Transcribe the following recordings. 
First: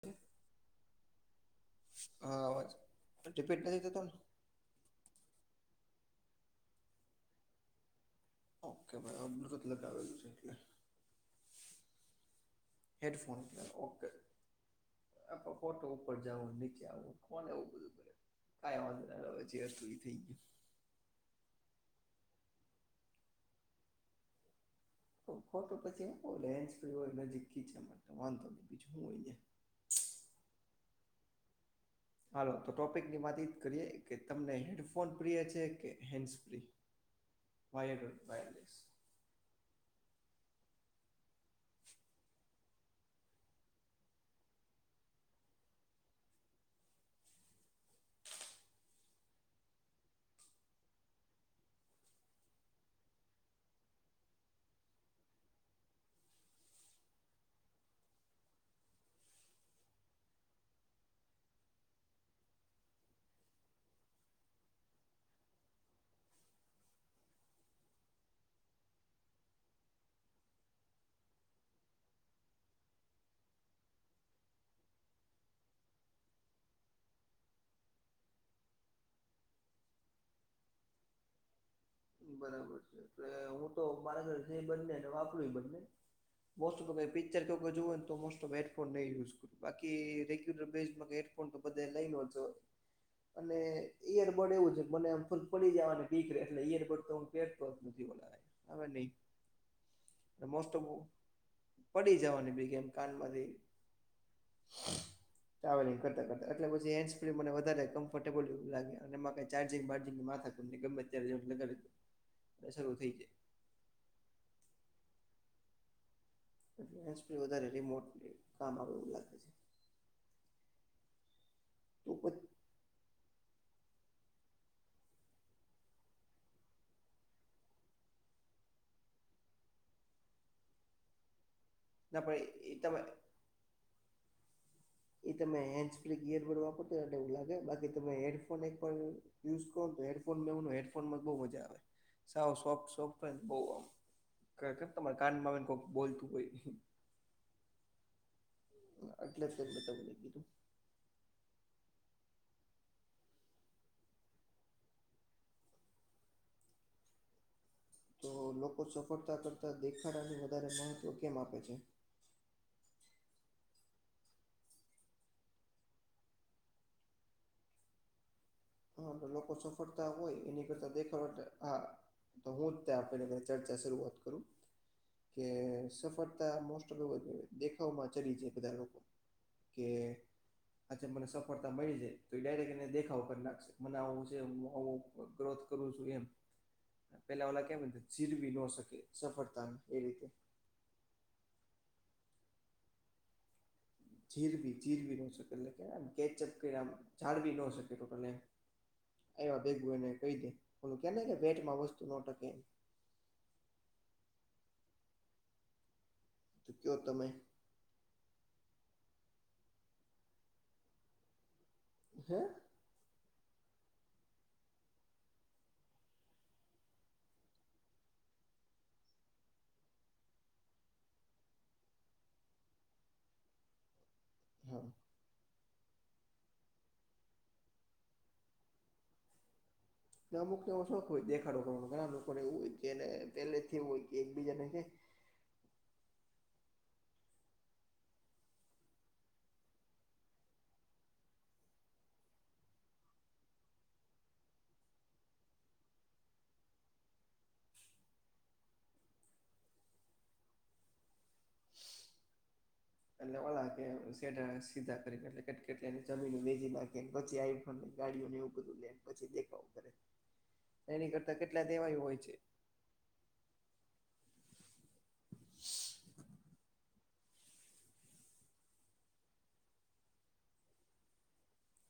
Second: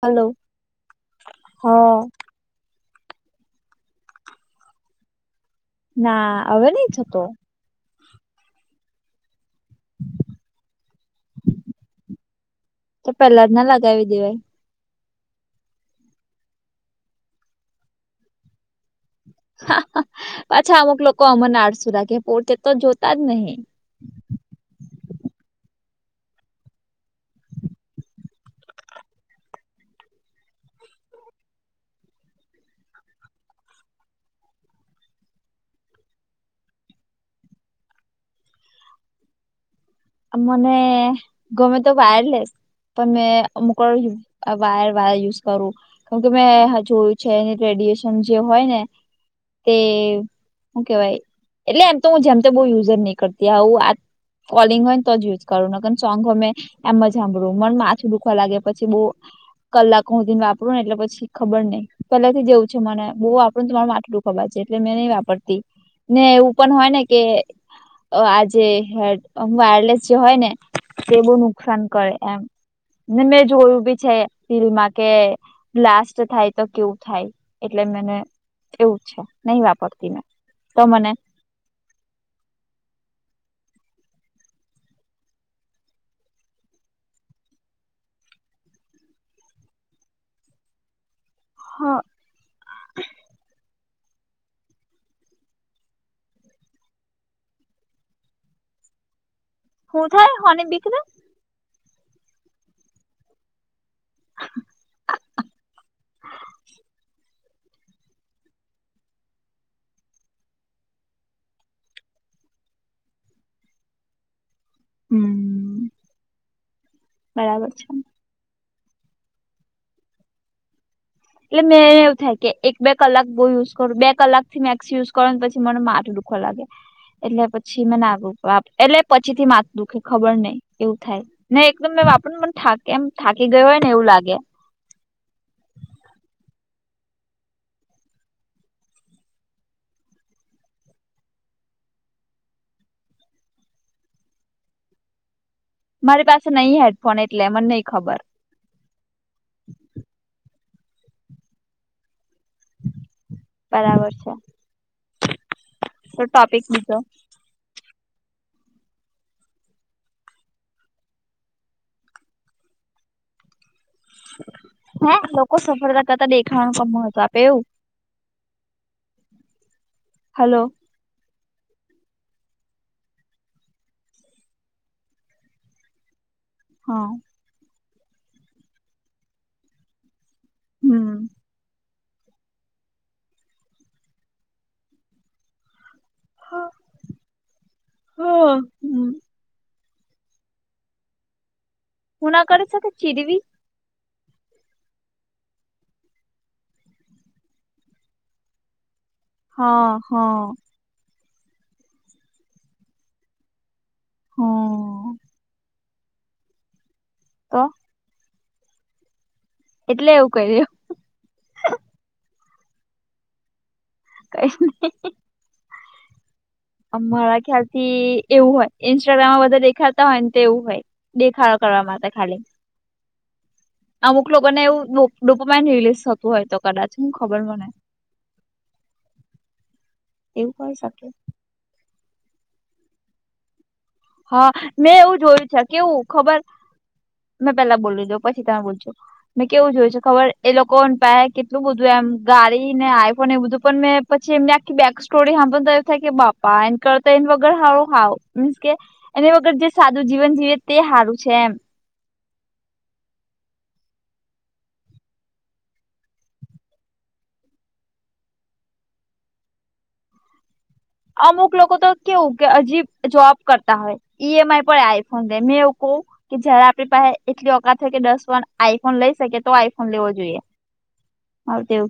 Hello હા. હા આવાજ રીપીટ નથી થતો ને ના હવે નહી થતો ઓકે ભાઈ હવે બ્લુટુથ લગાવેલું છે એટલે તો પેલા જ ના લગાવી દેવાય હ પણ ખોટું ઉપર જાવું નીચે આવું કોને એવું બધું કરે કાઈ વાંધો નહિ હવે જે હતું એ થઈ ગયું અચ્છા અમુક લોકો મને આડસુ લાગે કહે પોતે તો જોતા જ નહી તો ખોટો પછી એ લેન્સ તો નજીક ખીચવા માટે વાંધો નહી બીજું હું હોઈ ત્યાં હાલો તો ટોપિકની વાત એ જ કરીએ કે તમને હેડફોન પ્રિય છે કે હેન્ડસ ફ્રી વાયરડ વાયરલેસ આ મને ગમે તો વાયરલેસ પણ મેં અમુક વાયર વાયર વાળુ યુઝ કરું કેમ કે મેં હજુ જો વિચાર્યું છે એ રેડિએેશન જે હોય ને તે હુ કેવાય એટલે એમ તો ઉં જેમ તેમ બો યુઝ જ નઈ કરતી આવું આ કોલિંગ હોય ન તો જ યુઝ કરું નકર સોંગ હો મેં એમ જ હાંભળું મન માથું દુઃખવા લાગે પછી બો કલાક હુધીને વાપરું ને એટલે પછી ખબર નઈ પેલા થી જે એવું છે મને બો વાપરું તોમારુ માથુ દુઃ ખવા જે એટલે મેં નઇ વાપરતી ને એવું પણ હોય ને કે આ જે હેડ વાયરલેસ જે હોય ને તે બો નુકસાન કરે એમ ને મેં જોયું બી છે ટી વી માં કે બ્લાસ્ટ થાય તો કેવું થાય એટલે મને એવું છે નઈ વાપરતી મેં તો મને બરાબર છે એટલે ઉં તો મારા ઘરે છેય બંને ને વાપરુંય બંને મોસ્ટ ઓફ તો કઈ પિક્ચર કે એવુ કંઈ જોવુ હોય ને તો મોસ્ટ ઓફ હેડફોન ને યુઝ કરું બાકી રેગ્યુલર બેઝમાં હે ડફોન તો બધે હા લઈ નો જવાય અને ઈયરબડ એવુ છે કે મને આમ પડી જાવાની બીક રેે એટલે ઈયર બડ તો ઉં પેરતો જ નથી વધારે ખબર હું થાય નઈ હોની મોસ્ટ ઓફ બીક ઉં ને પડી જાવાની બીક એમ કાનમાંથી ટ્રાવેલિંગ કરતા કરતા એટલે પછી હેન્ડસ ફ્રી મને વધારે કમ્ફર્ટેબલ લાગ્યા અને એમાં કંઈ ચાર્જિંગ બાર્જિગની માથા નઇ ગમે ત્યારે જવા લગા એ શરૂ થઈ જાય હં એટલે હેન્ડસ ફ્રી વધારે રિમોટ કામ આવે એવું લાગે છે એટલે મેં તો એવું થાય કે એક બે કલાક બો યુઝ કરુ બે કલાક થી મેક્સ યુઝ કરુ ને પછી મને માથુ દુઃખવા લાગે એટલે પછી મેં ના [unintelligible] એટલે પછી થી માથુ દુઃખે ખબર નઈ એવું થાય ને એકદમ મેં ના વાપરુને પણ એ થા તમે એમ થાકી ગઈ હોય ને એવું લાગે એ તમે હેન્ડસ ફ્રી ઈયરબર્ડ વાપરતા એટલે એવું લાગે બાકી તમે હેડફોન એક પણ યુઝ કરો ને તો હેડફોન મા એવુ ના હોય હેડફોનમાં તો બઉ મજા આવે સાવ સોફ્ટ સોફ્ટ હોય ને બઉ આમ [unintelligible] તમાર કાનમાં હોય ને કોક મારી બોલતું પાસે નહી હેડફોન એટલે મને નઈ ખબર એટલે [unintelligible] મેં તમને કીધું બરાબર છે તો [unintelligible] ટોપિક લીધો તો લોકો સફળતા કરતા દેખાડાને વધારે મહત્વ કેમ આપે છે હેં લોકો સફળતા કરતા દેખાડીને બઉ મહત્ત્વ આપે એવું હા તો લોકો સફળતા હોય હલો એની કરતા દેખાડો તે આ અ હુ જ તે આપડે ચર્ચા શરૂઆત કરું કે સફળ તા મોસ્ટ હા ઓફ દેખાવમાં ચડી છે બધા લોકો કે આજે મને હમ સફળતા મયળી છે તો ડાયરેક્ટ એને દેખાવો કરી નાખ મનાવું છું ઉં ગ્રોથ કરું છું એમ હ પેલા ઓલા કેમ ઝીરવી ન શકે સફળતા એ રીતે હુ ના કરી શકે ચિરવી જીરવી જીરવી ન શકે એટલે કે કેચઅપ કંઈ આમ જાડવી ન શકે ટોટલ એમ આયવા હા ભેગું એને કહી હા દે ઓલુ કે ને કે પેટમાં વસ્તુ નો ટકે હં જો તમે તો એટલે એવું કરયુ હે [inaudible] મારા ખ્યાલ થી એવું હોય ઇન્સ્ટાગ્રામમાં બધા દેખાડતા હોય ને તેવું હોય. દેખાડો કરવા માટે ખાલી અમુક લોકોને એવું હા ડુપમાન રિલીઝ થતું હોય તો કદાચ હું ખબર મને અમુક તો કરી એવું શોખ શકે હોય દેખાડો કરવા ઘણા લોકોને એવું હોય જેને પહેલેથી હોય. કે હા એકબીજાને કે મેં એવું જોયું છે, કેવું ખબર હું પેલા બોલું જાવ પછી તમે બોલજો. મેં કેવું જોયું છે, ખબર એ લોકો પાહે કેટલું બધું એમ ગાડીને આઈફોન એ બધું પણ મેં પછી એમની આખી બેક સ્ટોરી હાભળતા એવું થાય કે બાપા એને કરતા એને વગર હારું ખાવું. કે એની વગર જે સાદું જીવન જીવે તે સારું છે, એમ એટલે ઓળ સેઢા સીધા કરીને એટકેની જમીન બેજી નાખી પછી આપ આપને ગાડીઓને એવું બધું લે પછી દેખાવું કરે, એની કરતા અમુક કેટલા લોકો તો દેવાય હોય કેવું છે કે હજીબ જોબ કરતા હોય, ઈ એમ આઈ પડે આઈફોન [unintelligible] મે એવું બવ કે જયારે આપણી એટલી ઓકાત હોય કે દસ વખત આઈફોન લઈ શકેએ તો આઈફોન લેવો જોઈએ. [inaudible]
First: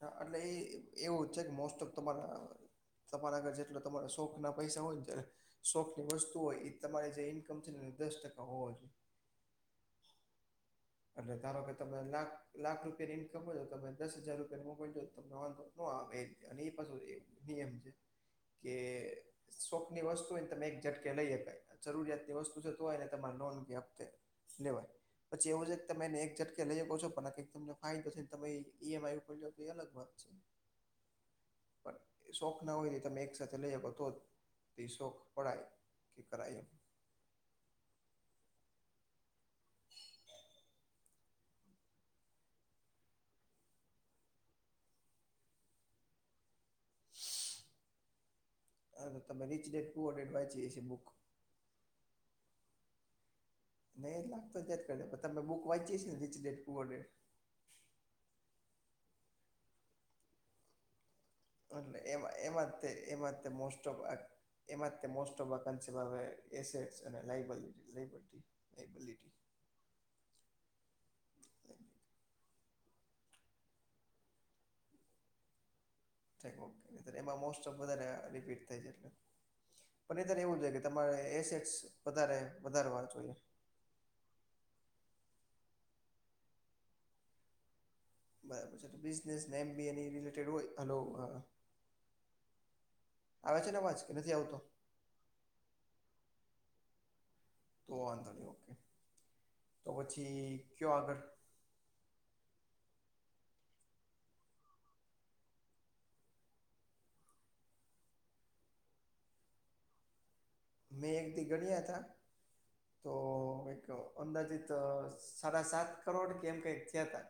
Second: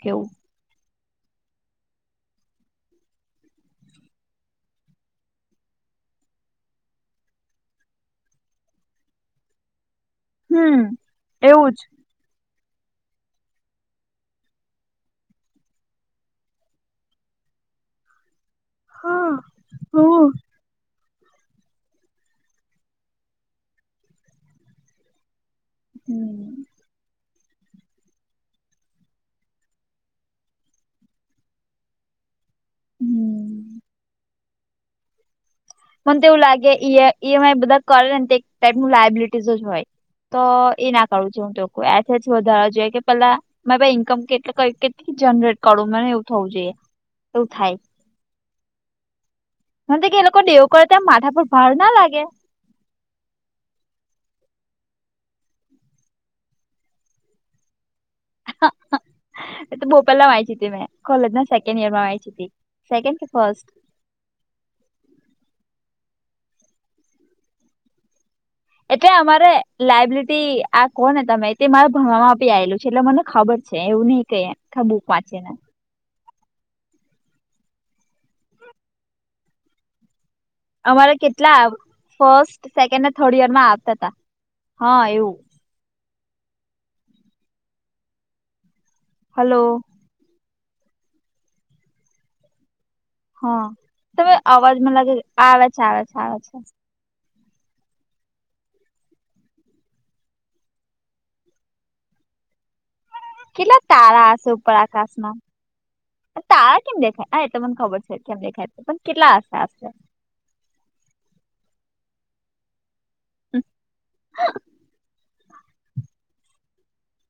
હા કેવું એટલે એ એવું છે, કે મોસ્ટ ઓફ તમારા તમારા આગર જેટલો તમારે શોખના પૈસા હોયને ત્યારે શોખની વસ્તુ હોયએ તમારે જે ઈન્કમ છે, એ દસ ટકા હોવું જોઈએ, હમ્મ એટલે ધારો કે તમે લાખ લાખ રૂપિયા ઇન્કમ હોય ને તો તમે દસ હજાર રૂપિયા મોકલજો તમને વાંધો ન આવે અને એ પાછું નિયમ છે, [inaudible] કે હમ શોકની વસ્તુ તમે એક જટ કે લઈ હકાઈ જરૂરિયાતની વસ્તુ છે તો તમારે લોન કે હપ્તે લેવાય. જેવું લે તમે નેચર હમ લઈકો છો, પણ તમને ફાયદો છે, તમે ઈ એમ આઈ ઉપર લ્યોતો એ અલગ વાત છે, પણ શોખના હોયતે તમે એક સાથે લઈ હગો તો જ તે શોખ પડાય. મને કે તો એવુ કરાય એમ લાગે ઈએ ઈ એમ આઈ બધા કરંટ એક ટાઈપનું લાયબિ [unintelligible] હોય તો એના કરાયું જોહું તો આજ વધારવા જોઈએ કે પેલાં મેં ભાઈ ઈનકમ કેટ કેટલી જનરેટ કરું મને એવું થવું જોઈએ એવું થાય. હાતો તમે રીચ ડેટ પૂર ડેટ વાંચી હશે બુકિં હા પણ ભાર ના લાગે. નહીં જ લાગતો તે કરે પણ તમે બુક વાંચીએ છે ને રીચ ડેટ પુવર ડેટ [inaudible] ઈ તો બોવ પેલા વાંચીતી મેં કોલેજના, એટલે એમાં એમાં તે, એમા તે ફર્સ્ટ મોસ એમાં તે મોસ્ટ ઓફ વેકેન્સી આવે એસએસ અને રાયફલ રાઇફલ્ટી એ ક્યાં અમારે લાયબિલિટી આ કોને તમે તે મારા ભણવામાં આપી આવેલું છે, એટલે મને ખબર છે, એવું નહિ કેમ. ઢબુ પાચેના ઠેક ઓમ નેતર એમાં મોસ્ટ ઓફ વધારે રિપીટ થાય છે, એટલે પણ નતર એવુંજો અમારે કેટલા ફર્સ્ટ વધારવા સેકન્ડને જોઈએ થર્ડ યરમાં આપતા હતા હા એવું, બરાબર છે, તો બિઝનેસ હલો નેમ ભી એની રિલેટેડ હોય હાલો. આવે હા છે ને અવાજ કે નથી તમે આવતો અવાજ મને લાગે આવે છે, આવે છે, આવે છે તો વાંધો નહીં, ઓકે તો પછી કયો આગળ કેટલા તારા હશે ઉપર આકાશમાં તારા કેમ દેખાય હા એતો મને ખબર છે, કેમ દેખાય તો પણ કેટલા આશરે મેં એકદી ગણ્યા હતા તો એક અંદાજીત અ સાડા સાત કરોડ કે એમ કંઈક થયા હતા,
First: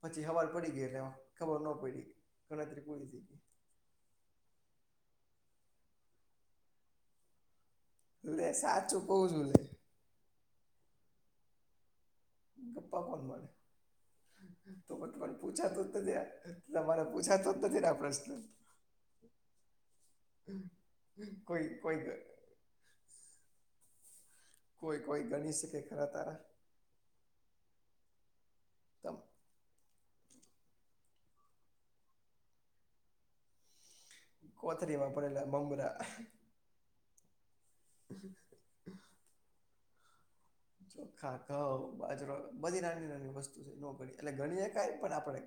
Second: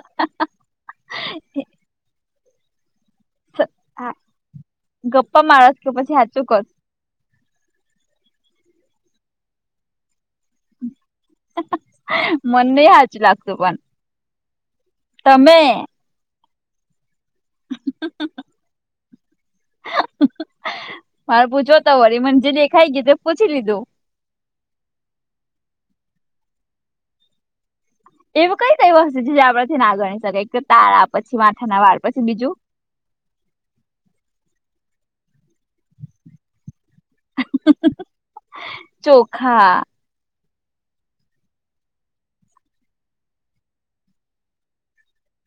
પછી સવાર પડી ગયું એમાં ખબર હશે નો પડી ગણતરી પૂરી થઈ ગઈ. હા ગપ્પા મારસ તું પછી હાચું કો લે સાચું કવ છું લે હા હા. ગપ્પા કોણ મારે તો તમને તો તમે પૂછાતું જ નથી યાર તમારે પૂછાતો જ નથી જ આ પ્રશ્ન મારે કોઈ પૂછવો તો કોઈ વળી મને જે દેખાઈ ગયું તે પૂછી લીધું કોઈ કોઈ ગણી શકે ખરા તારા એવી કઈ કઈ તમ વસ્તુ છે જે આપડથી ના ગણી શકાય તારા પછી માથાના વાળ પછી બીજું કોથરીમાં પડેલા મમરા [inaudible] [inaudible] ચોખા ચોખા ઘઉ બાજરો બધી નાની નાની વસ્તુ જે નો ગણી શકાય એટલે ગણી શકાય આપડે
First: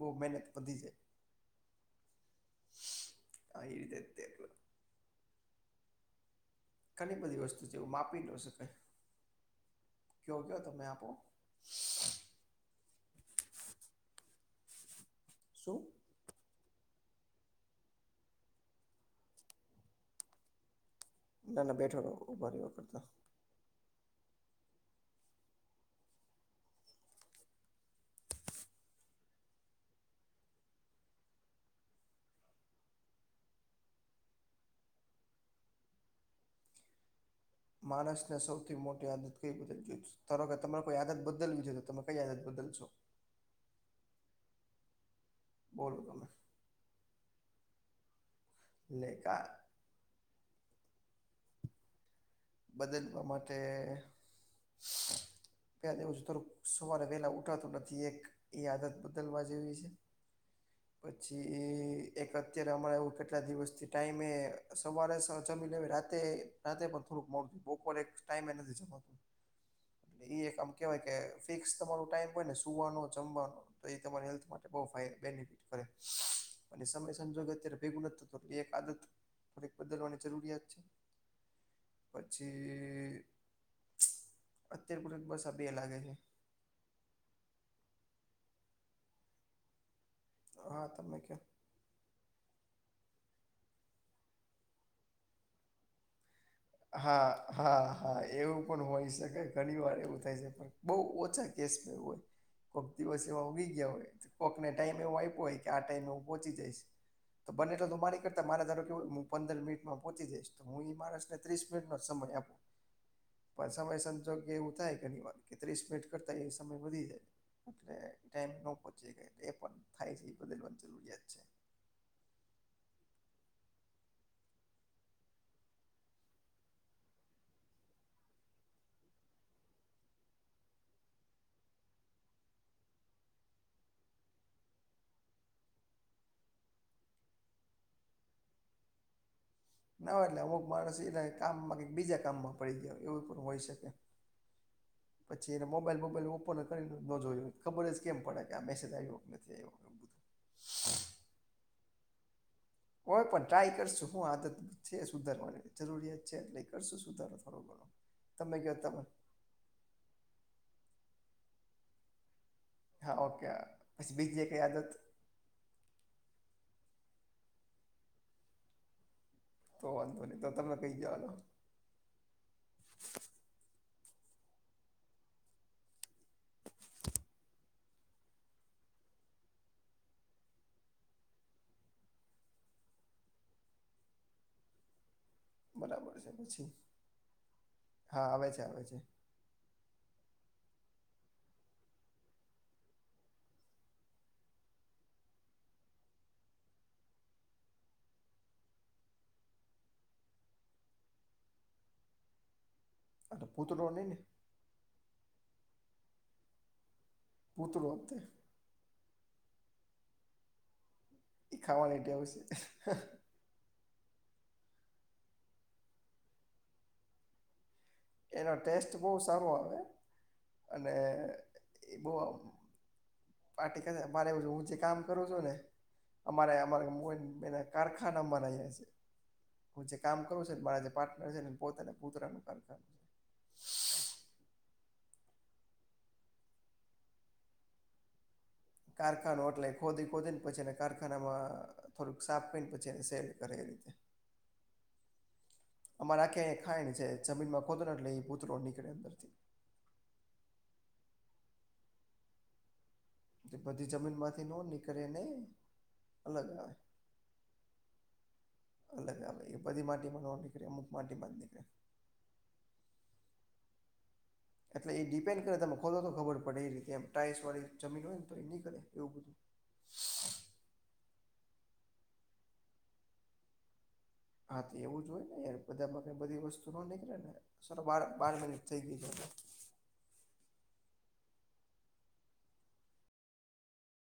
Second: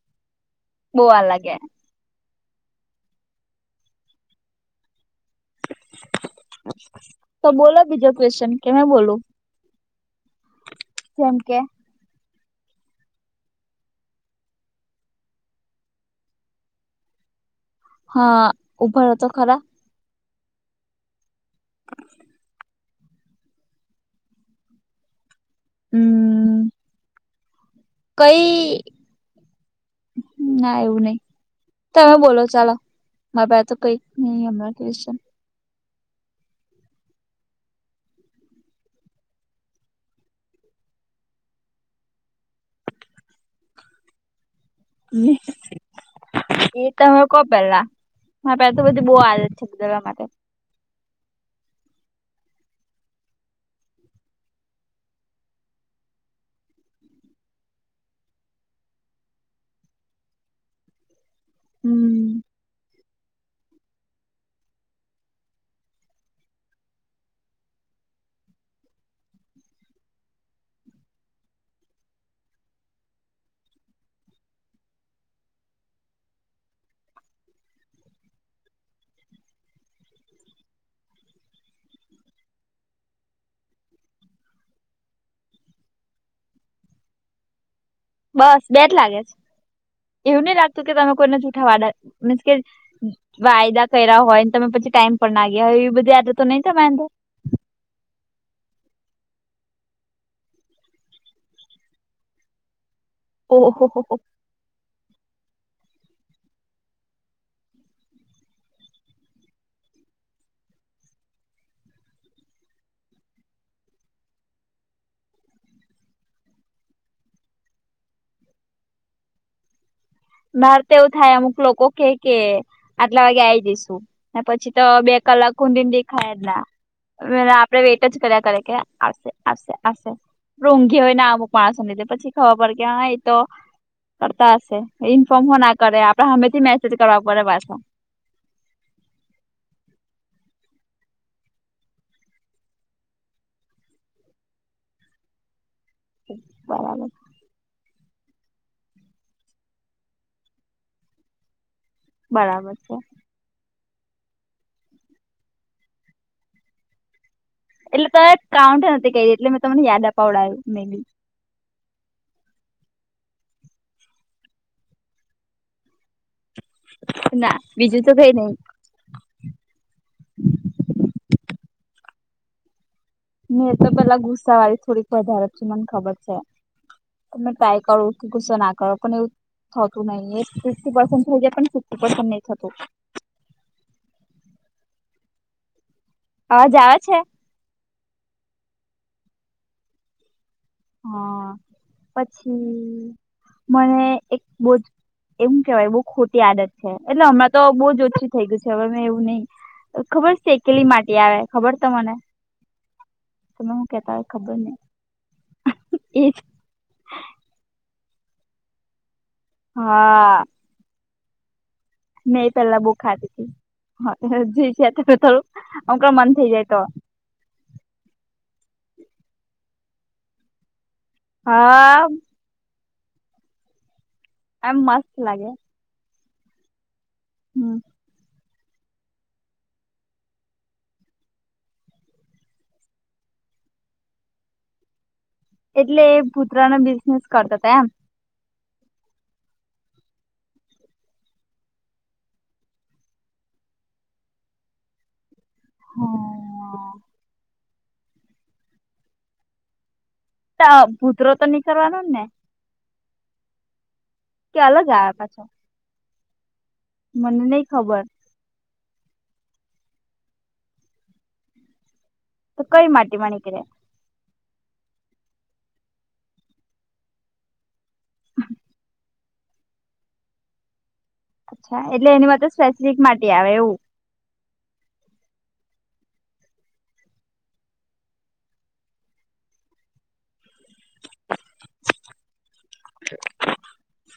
બહુ મહેનત વધી જાય બોવા લાગે હા એ રીતે જ તે ઘણી બધી તો વસ્તુ છે બોલો એવું બીજો માપી ન ક્વેશચન કે શકાય મે બોલું કયો કયો તમે આમ જેમ કે શું હા ઉભા રહ્યો તો ખરા ના ના બેઠો ઉભા રહેવા કરતા હમ્મ. કઈ ના એવું નહી તમે બોલો ચાલો મારી પાસે તો કઈ ભી નહી હમણાં ક્વેશચન માણસને સૌથી મોટી આદત કઈ ખબર છે ધારો કે તમારે કોઈ આદત બદલવી છે તો તમે કઈ આદત બદલશો [unintelligible] બોલો તમે એ તમે કહો પેલા મારી પાસે તો બધી એટલે બહુ કા આદત છે બદલવા માટે બદલવા માટે [inaudible] ક્યાં રેઉ છે સવારે વહેલા ઉઠાતું નથી એક એ આદત બદલવા જેવી છે. [inaudible] પછી એક હમ અત્યારે અમારે એવું કેટલા દિવસથી ટાઈમે સવારે જમી રાતે રાતે પણ થોડુંક મોડું બપોર એક ટાઈમ એ નથી જમાતું એક આમ કેવાય કે ફિક્સ તમારો ટાઈમ હોય ને સુવાનો જમવાનો તો એ તમારી હેલ્થ માટે બઉ બેનિફિટ કરે અને સમય સંજોગે અત્યારે ભેગું નથી થતું એક આદત થોડીક બદલવાની જરૂરિયાત છે પછી અત્યારે મને બસ આ બે લાગે છે બસ બે જ લાગે છે એવું નહી લાગતું કે તમે કોઈને જૂઠા વાદા મીન્સ કે વાયદા કર્યા હોય તમે પછી ટાઈમ પર ના ગ્યા હોય એવી બધી આદત તો નહી તમારી અંદર હા હા હા એવું પણ હોય શકે ઘણી વાર એવું થાય છે પણ બહુ ઓછા કેસ માં એવું હોય [inaudible] કોક દિવસ એવા ભી ગયા ઓહો હોય કોકને ટાઈમ એવો આપ્યો હોય કે આ ટાઈમ હું પહોંચી જઈશ તો બને એટલે તો મારી કરતા મારે ધારો કેવું હું પંદર મિનટમાં પહોચી જઈશ તો હું એ માણસ ને ત્રીસ મિનિટ નો સમય આપું પણ સમય સંજોગે એવું થાય ઘણી વાર કે ત્રીસ મિનિટ કરતા એ સમય વધી જાય એટલે ટાઈમ પર નો પહોંચી શકાય તો એ પણ થાય છે. બદલવાની મારે તો એવું જરૂરિયાત થાય છે અમુક લોકો કે કે આટલા વાગે આઈ જઈશું ને પછી તો બે કલાક હુધીન દેખાયા જ ના વેલા આવશે વેઇટ જ કર્યા કરે કે આવશે આવશે આવશે [unintelligible] હોય ને અમુક માણસો ને લીધે પછી ખબર પડે કે હ એ તો ફરતા હશે. ઇન્ફોર્મ હો ના કરે આપડે હામે થી મેસેજ કરવા પડે પાછો ના હોય એટલે અમુક માણસ એના એ કામમાં કંઈક બીજા કામમાં પડી ગયા હોય એવું પણ હોય શકે. પછી એને મોબાઈલ બોબાઈલે ઓપોને કરીને બરાબર ન જોયું હોય. ખબર જ કેમ પડે કે આ મેસેજ આવ્યો કે નથી આવ્યો આ બધું બરાબર છે. હોય પણ ટ્રાય કરશું હું આદત છે સુધારવાની જરૂરિયાત છે એટલે કરશું સુધારવા એટલે તમે કાઉન્ટ એ નથી કયરી એટલે મેં તમને યાદ અપાવડાવ્યું મેનલી. હા ઓકે હા પછી બીજી કઈ આદત. ના બીજું તો કઈ નહિ. તો વાંધો નહી તો તમે કઈ જવા દ્યો ને એ તો પેલા ગુસ્સાવાળી થોડીક વધારે છે મને ખબર છે. તો મે ટ્રાય કરું કે ગુસ્સો ના કરો પણ એવું થતું નહી એક ફીફટી પર્સેન્ટ થઈ જાય પણ ફિફટી પર્સેન્ટ નહી થતું. બરાબર છે પછી અવાજ આવે છે હા આવે છે આવે છે. હા પછી મને એક બોજ એવું કેવાય બહુ ખોટી આદત છે એટલે હમણાં તો બહુ જ ઓછી થઈ ગયું છે હવે મેં એવું નહી ખબર છે કેલી માટી આવે ખબર તમને અને તમે પૂતળો હું નહી કેતા ને હોય ખબર નહી એજ. હું તો લોક તે હા. ઈ ખાવાની ટેવ મે એ છે પેલા બો ખાતી તી અત્યારે તો જે છે એ થોડુંક મન થઈ જાય તો. એનો ટેસ્ટ બહુ સારો આવે અને એ હા. બહુ આમ પાર્ટી કરે અમારે જોવું એમ છે કામ મસ્ત કરો છો લાગે ને અમારે અમારે મો બે ના હમ કારખાનામાં રહે છે હું જે કામ કરું છું ને મારા જે પાર્ટનર છે ને પોતાને પૂતરાનું કામ ચાલુ એટલે એ પુત્ર નો બિઝનેસ કરતા હતા એમ. કારખાનો એટલે ખોદી ખોદીને પછી એને કારખાનામાં થોડુંક સાફ કરીને પછી સેટ કરે એ રીતે... અમારે આખે અયા ખાઈણ છે જમીનમાં ખોદો ને એટલે એ પૂતળો નીકળે અંદરથી.. ત ભૂતરો તો નીકરવાનો જ ને. તે બધી જમીન માંથી ન કે અલગ આવે નીકળેને પાછો અલગ આવે.... મને નહી ખબર. અલગ આવે એ બધી માટીમાં ન નીકળે અમુક માટી માંજ નીકળે. કઈ માટી માં નીકળે? એટલે ઈ ડિપેન્ડ કરે તમે ખોદો તો ખબર પડે એ રીતે એમ ટાઇસ વાળી જમીન હોય ને તો એ નીકળે એવું બધું... [unintelligible] એટલે એની માટે સ્પેસિફિક માટી આવે એવું. હા તો એવું જ હોય ને યાર બધા માં કઈ બધી વસ્તુ ન નીકળે ને ચાલ બાર-બાર મિનિટ થઈ ગય. [inaudible]